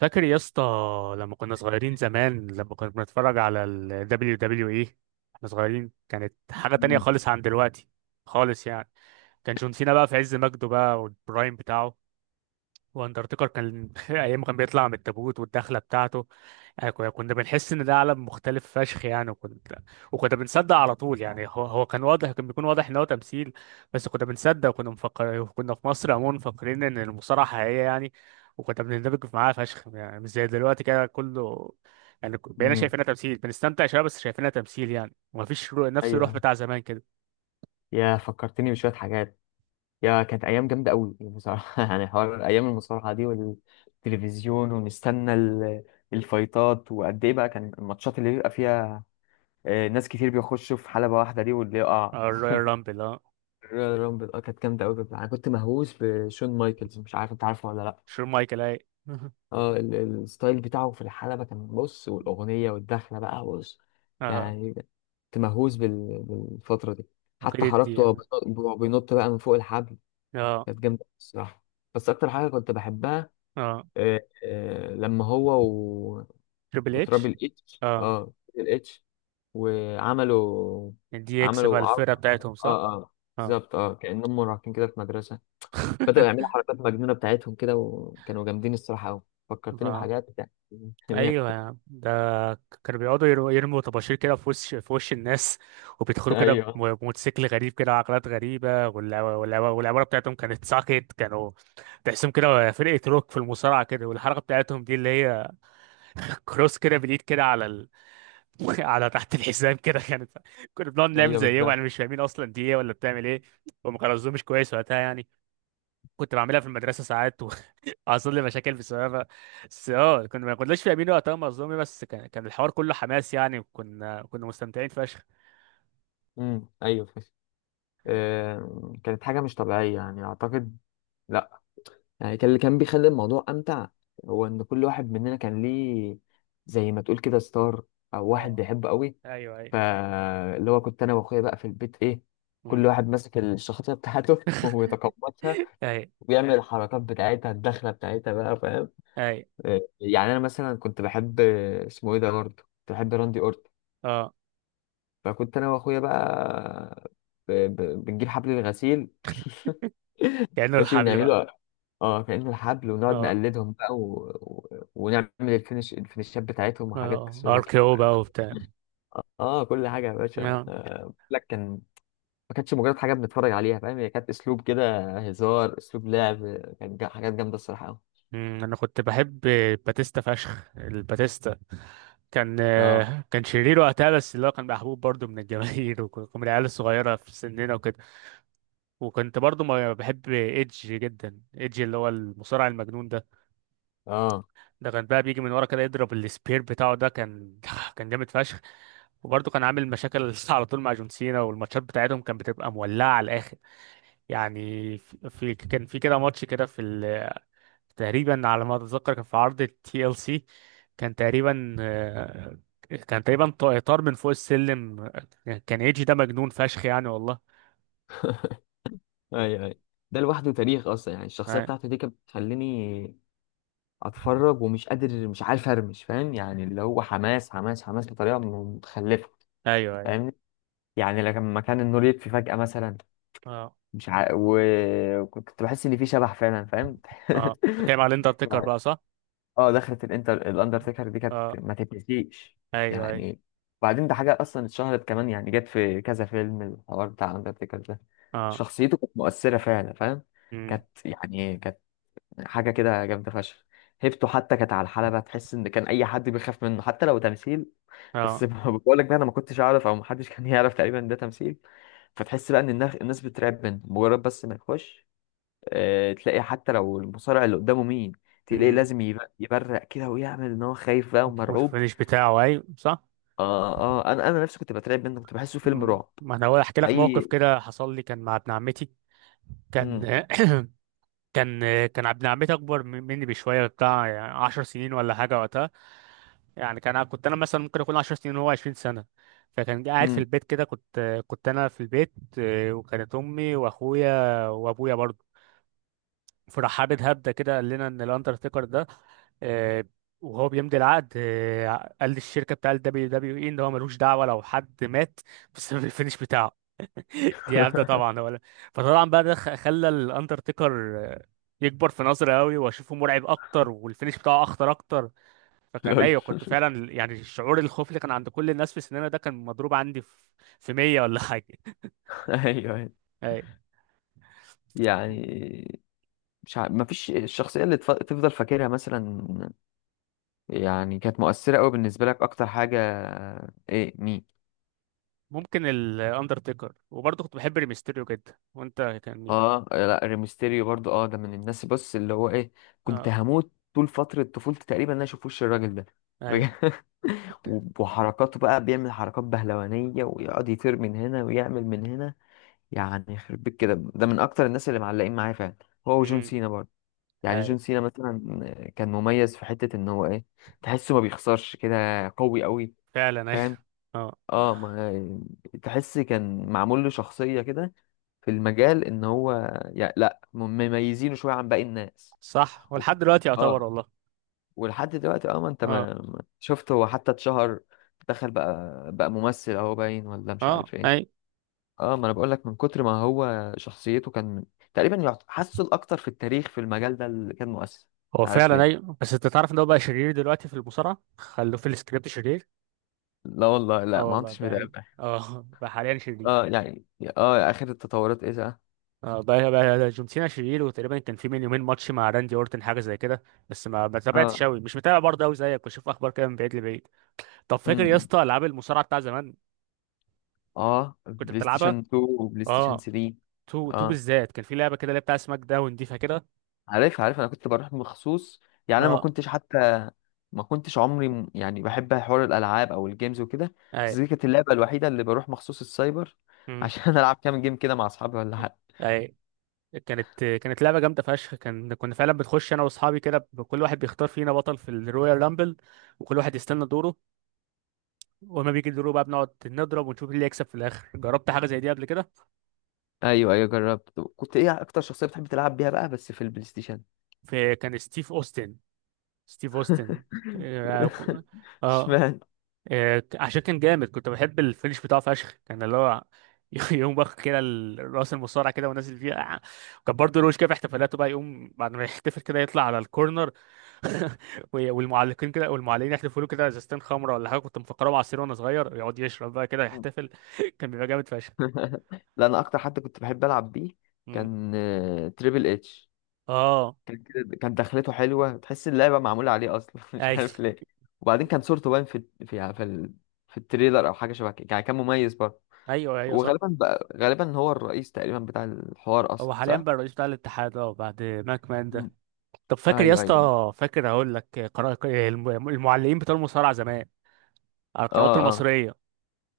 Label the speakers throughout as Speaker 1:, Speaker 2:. Speaker 1: فاكر يا اسطى، لما كنا صغيرين زمان، لما كنا بنتفرج على ال WWE، احنا صغيرين كانت حاجة تانية
Speaker 2: مم.
Speaker 1: خالص عن دلوقتي، خالص يعني. كان جون سينا بقى في عز مجده بقى والبرايم بتاعه، واندرتيكر كان ايام ما كان بيطلع من التابوت والدخله بتاعته. يعني كنا بنحس ان ده عالم مختلف فشخ، يعني وكنا بنصدق على طول، يعني هو كان بيكون واضح ان هو تمثيل. بس كنا بنصدق، وكنا مفكر كنا في مصر عموما مفكرين ان المصارعه حقيقيه يعني، وكنا بنندمج معاها فشخ، يعني مش زي دلوقتي كده كله. يعني بقينا
Speaker 2: مم.
Speaker 1: شايفينها تمثيل، بنستمتع شويه بس شايفينها تمثيل يعني، ومفيش نفس الروح
Speaker 2: ايوه،
Speaker 1: بتاع زمان كده.
Speaker 2: يا فكرتني بشويه حاجات. يا كانت ايام جامده قوي بصراحه. يعني حوار ايام المصارعه دي والتلفزيون ونستنى الفايتات. وقد ايه بقى كان الماتشات اللي بيبقى فيها؟ ناس كتير بيخشوا في حلبه واحده دي، واللي يقع.
Speaker 1: آه، الرويال رامبل، اه.
Speaker 2: الرويال رامبل، اه كانت جامده قوي. انا كنت مهووس بشون مايكلز، مش عارف انت عارفه ولا لا.
Speaker 1: شون مايكل، اي.
Speaker 2: الستايل بتاعه في الحلبة كان بص، والأغنية والدخلة بقى بص.
Speaker 1: اه،
Speaker 2: يعني كنت مهووس بالفترة دي. حتى
Speaker 1: عقيدة دي
Speaker 2: حركته، وهو
Speaker 1: يعني.
Speaker 2: بينط، بقى من فوق الحبل.
Speaker 1: اه،
Speaker 2: كانت جامدة الصراحة. بس أكتر حاجة كنت بحبها،
Speaker 1: اه.
Speaker 2: آه، لما هو
Speaker 1: تريبل اتش،
Speaker 2: وترابل اتش،
Speaker 1: اه.
Speaker 2: اه ترابل اتش وعملوا
Speaker 1: دي اكس بقى
Speaker 2: عملوا عرض.
Speaker 1: الفرقة بتاعتهم، صح؟
Speaker 2: اه اه
Speaker 1: اه.
Speaker 2: بالظبط، اه كأنهم مراهقين كده في مدرسة. بدأوا يعملوا حركات مجنونة بتاعتهم كده، وكانوا جامدين الصراحة أوي. فكرتني
Speaker 1: اه.
Speaker 2: بحاجات يعني.
Speaker 1: ايوه يا عم ده، كانوا بيقعدوا يرموا طباشير كده في وش الناس. وبيدخلوا كده
Speaker 2: ايوه،
Speaker 1: بموتوسيكل غريب كده وعقلات غريبة، والعبارة بتاعتهم كانت ساكت، كانوا تحسهم كده فرقة روك في المصارعة كده، والحركة بتاعتهم دي اللي هي كروس كده بالإيد كده على على تحت الحزام كده، كانت كنا بنقعد نعمل
Speaker 2: ايوه
Speaker 1: زيهم، يعني
Speaker 2: بالظبط.
Speaker 1: مش فاهمين أصلا دي إيه ولا بتعمل إيه. وما خلصوش مش كويس وقتها يعني. كنت بعملها في المدرسة ساعات، حصل لي مشاكل بسببها. بس اه، كنا ما كناش فاهمين وقتها مظلومي، بس كان الحوار كله حماس يعني، وكنا مستمتعين فشخ.
Speaker 2: ايوه فشخ. كانت حاجه مش طبيعيه يعني اعتقد. لا، يعني كان اللي كان بيخلي الموضوع امتع هو ان كل واحد مننا كان ليه زي ما تقول كده ستار، او واحد
Speaker 1: اه،
Speaker 2: بيحبه قوي.
Speaker 1: ايوه، ايوه.
Speaker 2: فاللي هو كنت انا واخويا بقى في البيت ايه، كل
Speaker 1: مم.
Speaker 2: واحد ماسك الشخصيه بتاعته ويتقمصها،
Speaker 1: اي،
Speaker 2: ويعمل الحركات بتاعتها الدخله بتاعتها بقى فاهم.
Speaker 1: اي.
Speaker 2: يعني انا مثلا كنت بحب، اسمه ايه ده، برضه كنت بحب راندي اورتن.
Speaker 1: اه،
Speaker 2: فكنت انا واخويا بقى ب... ب... بنجيب حبل الغسيل.
Speaker 1: كأنه
Speaker 2: ماشي
Speaker 1: الحبل بقى.
Speaker 2: ونعمله، اه كأنه الحبل، ونقعد
Speaker 1: اه،
Speaker 2: نقلدهم بقى ونعمل الفينشات بتاعتهم وحاجات
Speaker 1: اه، ار
Speaker 2: شبه كده.
Speaker 1: كي او بقى وبتاع.
Speaker 2: اه كل حاجه يا باشا.
Speaker 1: اه.
Speaker 2: بقول لك كان، ما كانتش مجرد حاجه بنتفرج عليها فاهم، هي كانت اسلوب كده هزار، اسلوب لعب، كانت حاجات جامده الصراحه قوي.
Speaker 1: مم، انا كنت بحب باتيستا فشخ، الباتيستا. كان،
Speaker 2: اه
Speaker 1: آه، كان شرير وقتها، بس اللي هو كان محبوب برضه من الجماهير ومن العيال الصغيره في سننا وكده. وكنت برضه ما بحب ايدج جدا، ايدج اللي هو المصارع المجنون ده.
Speaker 2: اه
Speaker 1: ده كان بقى بيجي من ورا كده يضرب السبير بتاعه، ده كان كان جامد فشخ. وبرضه كان عامل مشاكل على طول مع جون سينا، والماتشات بتاعتهم كانت بتبقى مولعة على الآخر. يعني كان في كده ماتش كده في تقريبا على ما أتذكر، كان في عرض تي ال سي. كان تقريبا، آه، كان تقريبا طار من فوق السلم. كان ايجي ده مجنون فشخ، يعني والله.
Speaker 2: اي اي. ده لوحده تاريخ اصلا يعني، الشخصيه
Speaker 1: آه،
Speaker 2: بتاعته دي كانت بتخليني اتفرج ومش قادر، مش عارف ارمش فاهم يعني، اللي هو حماس حماس حماس بطريقه متخلفه.
Speaker 1: ايوه، ايوه.
Speaker 2: فاهمني يعني، لما كان النور يطفي فجأة مثلا،
Speaker 1: اه،
Speaker 2: مش عارف، وكنت بحس ان في شبح فعلا فاهم.
Speaker 1: اه، بتتكلم على الاندرتيكر
Speaker 2: يعني
Speaker 1: بقى، صح؟
Speaker 2: اه دخلت الاندرتيكر دي كانت
Speaker 1: اه،
Speaker 2: ما تتنسيش
Speaker 1: ايوه، ايوه.
Speaker 2: يعني. وبعدين ده حاجه اصلا اتشهرت كمان، يعني جت في كذا فيلم الحوار بتاع الاندرتيكر ده.
Speaker 1: اه.
Speaker 2: شخصيته كانت مؤثره فعلا فاهم،
Speaker 1: امم.
Speaker 2: كانت يعني كانت حاجه كده جامده فشخ. هيبته حتى كانت على الحلبه، تحس ان كان اي حد بيخاف منه حتى لو تمثيل. بس بقول لك بقى انا ما كنتش اعرف، او ما حدش كان يعرف تقريبا إن ده تمثيل. فتحس بقى ان الناس، بترعب منه مجرد بس ما يخش. تلاقي حتى لو المصارع اللي قدامه مين، تلاقيه
Speaker 1: اه.
Speaker 2: لازم يبرق كده، ويعمل ان هو خايف بقى ومرعوب.
Speaker 1: والفينش بتاعه، اي صح.
Speaker 2: اه اه، انا نفسي كنت بترعب منه، كنت بحسه فيلم رعب.
Speaker 1: ما انا هقول احكي لك موقف
Speaker 2: اي.
Speaker 1: كده حصل لي، كان مع ابن عمتي. كان
Speaker 2: امم
Speaker 1: كان، ابن عمتي اكبر مني بشويه، بتاع يعني 10 سنين ولا حاجه وقتها. يعني كان، كنت انا مثلا ممكن اكون 10 سنين وهو 20 سنه. فكان قاعد في
Speaker 2: امم
Speaker 1: البيت كده، كنت انا في البيت، آه، وكانت امي واخويا وابويا برضه. فراح حابب هبده كده، قال لنا ان الاندرتيكر ده، آه، وهو بيمضي العقد، آه، قال للشركه بتاع الدبليو دبليو اي ان هو ملوش دعوه لو حد مات بسبب الفينش بتاعه. دي هبده طبعا ولا. فطبعا بقى ده خلى الاندرتيكر، آه، يكبر في نظري قوي، واشوفه مرعب اكتر والفينش بتاعه اخطر اكتر. فكان
Speaker 2: لول.
Speaker 1: ايوه، كنت فعلا يعني الشعور، الخوف اللي كان عند كل الناس في السينما ده كان مضروب عندي في 100 ولا حاجه.
Speaker 2: ايوه، أيوة.
Speaker 1: أي.
Speaker 2: يعني مش ع... مفيش الشخصية اللي تفضل فاكرها مثلا، يعني كانت مؤثرة قوي بالنسبة لك أكتر حاجة. إيه مين؟
Speaker 1: ممكن الاندرتيكر، وبرضه كنت بحب ريمستيريو جدا، وانت كان مين؟
Speaker 2: لا، ريمستيريو برضو، ده من الناس بص اللي هو إيه. كنت هموت طول فترة طفولتي تقريبا إن أنا أشوف وش الراجل ده
Speaker 1: اي.
Speaker 2: بجد. وحركاته بقى بيعمل حركات بهلوانية، ويقعد يطير من هنا، ويعمل من هنا. يعني يخرب بيت كده، ده من أكتر الناس اللي معلقين معايا فعلا، هو وجون
Speaker 1: امم.
Speaker 2: سينا برضو. يعني
Speaker 1: اي.
Speaker 2: جون سينا مثلا كان مميز في حتة ان هو ايه، تحسه ما بيخسرش كده، قوي قوي
Speaker 1: فعلا اي.
Speaker 2: فاهم.
Speaker 1: اه
Speaker 2: اه، ما تحس كان معمول له شخصية كده في المجال ان هو يعني لا، مميزينه شوية عن باقي الناس.
Speaker 1: صح،
Speaker 2: وف-
Speaker 1: ولحد دلوقتي يعتبر
Speaker 2: اه
Speaker 1: والله.
Speaker 2: ولحد دلوقتي، اه ما انت
Speaker 1: اه،
Speaker 2: شفت هو حتى اتشهر، دخل بقى ممثل اهو باين، ولا مش
Speaker 1: اه،
Speaker 2: عارف ايه.
Speaker 1: اي،
Speaker 2: اه ما انا بقول لك، من كتر ما هو شخصيته كان تقريبا حاسه الاكتر في التاريخ في المجال ده اللي كان مؤثر.
Speaker 1: هو
Speaker 2: مش عارف
Speaker 1: فعلا اي،
Speaker 2: ليه.
Speaker 1: بس انت تعرف ان هو بقى شرير دلوقتي في المصارعه، خلوه في السكريبت شرير.
Speaker 2: لا والله، لا
Speaker 1: اه
Speaker 2: ما
Speaker 1: والله
Speaker 2: كنتش
Speaker 1: بقى، هي
Speaker 2: متابع.
Speaker 1: اه بقى حاليا شرير.
Speaker 2: اه يعني اه اخر التطورات ايه ده.
Speaker 1: اه، بقى جون سينا شرير، وتقريبا كان في من يومين ماتش مع راندي اورتن حاجه زي كده. بس ما تابعتش
Speaker 2: اه.
Speaker 1: قوي، مش متابع برضه قوي زيك، بشوف اخبار كده من بعيد لبعيد. طب فاكر يا
Speaker 2: امم
Speaker 1: اسطى العاب المصارعه بتاع زمان،
Speaker 2: اه
Speaker 1: كنت
Speaker 2: بلاي
Speaker 1: بتلعبها؟
Speaker 2: ستيشن 2 وبلاي ستيشن
Speaker 1: اه،
Speaker 2: 3.
Speaker 1: تو تو
Speaker 2: اه
Speaker 1: بالذات، كان في لعبه كده اللي هي بتاع سماك داون، دي فاكرها؟
Speaker 2: عارف عارف، انا كنت بروح مخصوص. يعني انا ما
Speaker 1: اه.
Speaker 2: كنتش حتى، ما كنتش عمري يعني بحب حوار الالعاب او الجيمز وكده. بس
Speaker 1: اي.
Speaker 2: دي كانت اللعبه الوحيده اللي بروح مخصوص السايبر
Speaker 1: امم.
Speaker 2: عشان العب كام جيم كده مع اصحابي ولا حاجه.
Speaker 1: اي. كانت لعبه جامده فشخ، كان، كنا فعلا بنخش انا واصحابي كده، كل واحد بيختار فينا بطل في الرويال رامبل، وكل واحد يستنى دوره، وما بيجي دوره بقى بنقعد نضرب ونشوف مين اللي يكسب في الاخر. جربت حاجه زي دي قبل كده؟
Speaker 2: ايوه ايوه جربت. كنت ايه اكتر شخصيه بتحب تلعب بيها بقى بس في البلاي ستيشن؟
Speaker 1: في، كان ستيف اوستن، ستيف اوستن. اه. آه،
Speaker 2: اشمعنى؟
Speaker 1: عشان كان جامد، كنت بحب الفينش بتاعه فشخ، كان اللي هو يقوم واخد كده الراس المصارعه كده ونازل فيها. كان برضه روش كده في احتفالاته بقى، يقوم بعد ما يحتفل كده يطلع على الكورنر، والمعلقين كده، والمعلقين يحتفلوا له كده، ازازتين خمره ولا حاجه كنت مفكره عصير وانا صغير، يقعد يشرب بقى كده يحتفل. كان بيبقى جامد فشخ.
Speaker 2: لا، انا اكتر حد كنت بحب العب بيه
Speaker 1: مم.
Speaker 2: كان، تريبل اتش.
Speaker 1: اه،
Speaker 2: كان كده، كان دخلته حلوه، تحس اللعبه معموله عليه اصلا مش عارف
Speaker 1: ايوه،
Speaker 2: ليه. وبعدين كان صورته باين في التريلر او حاجه شبه كده يعني، كان مميز برضه.
Speaker 1: ايوه، ايوه، صح.
Speaker 2: وغالبا بقى، غالبا هو الرئيس تقريبا بتاع الحوار اصلا
Speaker 1: هو حاليا
Speaker 2: صح.
Speaker 1: بقى الرئيس بتاع الاتحاد، اه، بعد ماك مان
Speaker 2: م.
Speaker 1: ده. طب فاكر يا
Speaker 2: ايوه ايوه،
Speaker 1: اسطى، فاكر هقول لك قرار المعلقين بتوع المصارعه زمان على
Speaker 2: اه
Speaker 1: القنوات
Speaker 2: اه
Speaker 1: المصرية؟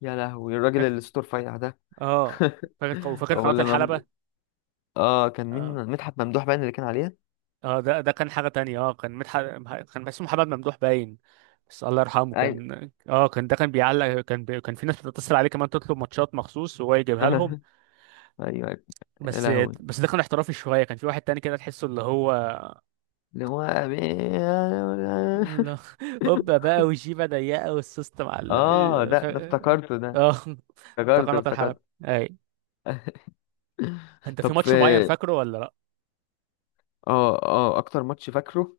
Speaker 2: يا لهوي الراجل
Speaker 1: فاكر،
Speaker 2: اللي صوته رفيع ده.
Speaker 1: اه. فاكر، وفاكر
Speaker 2: هو
Speaker 1: قناة
Speaker 2: اللي ممدوح،
Speaker 1: الحلبة؟
Speaker 2: اه كان مين؟
Speaker 1: اه،
Speaker 2: مدحت ممدوح باين اللي كان عليه.
Speaker 1: اه، ده كان حاجة تانية، اه، كان كان اسمه محمد ممدوح باين. بس الله يرحمه،
Speaker 2: ايوه.
Speaker 1: كان اه، كان ده كان بيعلق، كان كان في ناس بتتصل عليه كمان تطلب ماتشات مخصوص وهو يجيبها لهم.
Speaker 2: ايوه ايوه يا
Speaker 1: بس،
Speaker 2: لهوي.
Speaker 1: بس ده كان احترافي شوية. كان في واحد تاني كده تحسه اللي هو
Speaker 2: اللي هو
Speaker 1: لا قبة بقى وجيبة ضيقة والسوست معلق.
Speaker 2: اه
Speaker 1: ف...
Speaker 2: ده افتكرته ده.
Speaker 1: اه ده
Speaker 2: افتكرته
Speaker 1: قناة الحلبة.
Speaker 2: افتكرته.
Speaker 1: اي. انت في
Speaker 2: طب
Speaker 1: ماتش معين
Speaker 2: في،
Speaker 1: فاكره ولا لا؟
Speaker 2: اه اكتر ماتش فاكره،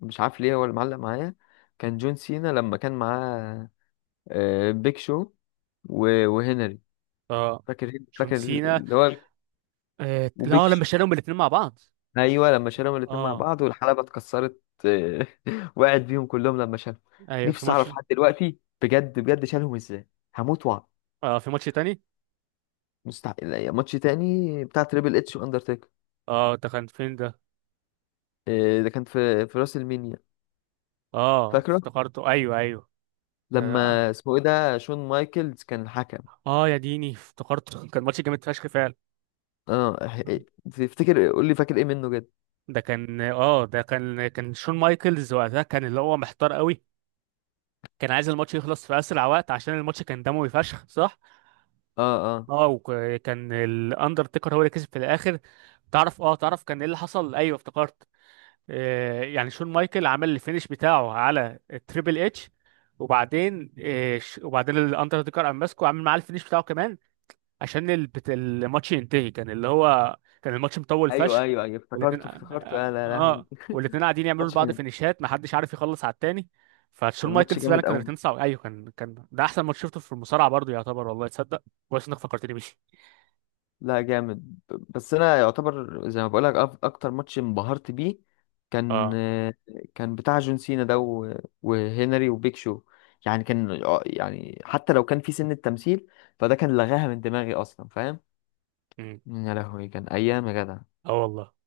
Speaker 2: مش عارف ليه هو اللي معلق معايا، كان جون سينا لما كان معاه بيج شو وهنري.
Speaker 1: اه،
Speaker 2: فاكر
Speaker 1: جون
Speaker 2: فاكر،
Speaker 1: سينا،
Speaker 2: اللي هو
Speaker 1: آه،
Speaker 2: وبيج
Speaker 1: لا، لما
Speaker 2: شو.
Speaker 1: شالهم الاثنين مع بعض.
Speaker 2: ايوه لما شالهم الاتنين مع
Speaker 1: اه،
Speaker 2: بعض والحلبة اتكسرت، وقعت بيهم كلهم لما شالهم.
Speaker 1: ايوه، في
Speaker 2: نفسي
Speaker 1: ماتش.
Speaker 2: اعرف لحد دلوقتي بجد بجد شالهم ازاي، هموت واعرف.
Speaker 1: اه، في ماتش تاني.
Speaker 2: مستحيل. يعني ماتش تاني بتاع تريبل اتش واندرتيكر،
Speaker 1: اه، ده كان فين ده؟
Speaker 2: إيه ده كان في في راس المينيا.
Speaker 1: اه،
Speaker 2: فاكره،
Speaker 1: افتكرته، ايوه، ايوه.
Speaker 2: لما
Speaker 1: اه،
Speaker 2: اسمه ايه ده شون مايكلز كان الحكم.
Speaker 1: آه، يا ديني افتكرته، كان ماتش جامد فشخ فعلا.
Speaker 2: اه. إيه، تفتكر قول لي فاكر ايه منه جد.
Speaker 1: ده كان، اه، ده كان كان شون مايكلز وقتها، كان اللي هو محتار قوي، كان عايز الماتش يخلص في اسرع وقت عشان الماتش كان دموي فشخ، صح؟
Speaker 2: اه اه
Speaker 1: اه، وكان الاندرتيكر هو اللي كسب في الاخر. تعرف، اه، تعرف كان ايه اللي حصل؟ ايوه، افتكرت. آه، يعني شون مايكل عمل الفينش بتاعه على التريبل اتش، وبعدين، آه، الاندرتيكر قام ماسكه عامل معاه الفينش بتاعه كمان، عشان الماتش ينتهي. كان اللي هو كان الماتش مطول
Speaker 2: ايوه
Speaker 1: فشخ.
Speaker 2: ايوه ايوه
Speaker 1: والاتنين،
Speaker 2: افتكرته
Speaker 1: اه،
Speaker 2: افتكرته يا
Speaker 1: آه،
Speaker 2: لا لهوي.
Speaker 1: والاتنين قاعدين يعملوا
Speaker 2: ماتش
Speaker 1: لبعض
Speaker 2: كان،
Speaker 1: فينيشات، محدش عارف يخلص على التاني. فشون
Speaker 2: كان ماتش
Speaker 1: مايكلز فعلا
Speaker 2: جامد
Speaker 1: كان
Speaker 2: قوي.
Speaker 1: الاتنين صعب. ايوه، كان ده احسن ماتش شفته في المصارعه برضه يعتبر، والله تصدق. كويس انك فكرتني بيه.
Speaker 2: لا جامد، بس انا يعتبر زي ما بقولك اكتر ماتش انبهرت بيه كان،
Speaker 1: اه.
Speaker 2: بتاع جون سينا ده وهنري وبيك شو يعني. كان يعني حتى لو كان في سن التمثيل، فده كان لغاها من دماغي اصلا فاهم.
Speaker 1: مم.
Speaker 2: يا لهوي كان ايام يا جدع.
Speaker 1: اه والله.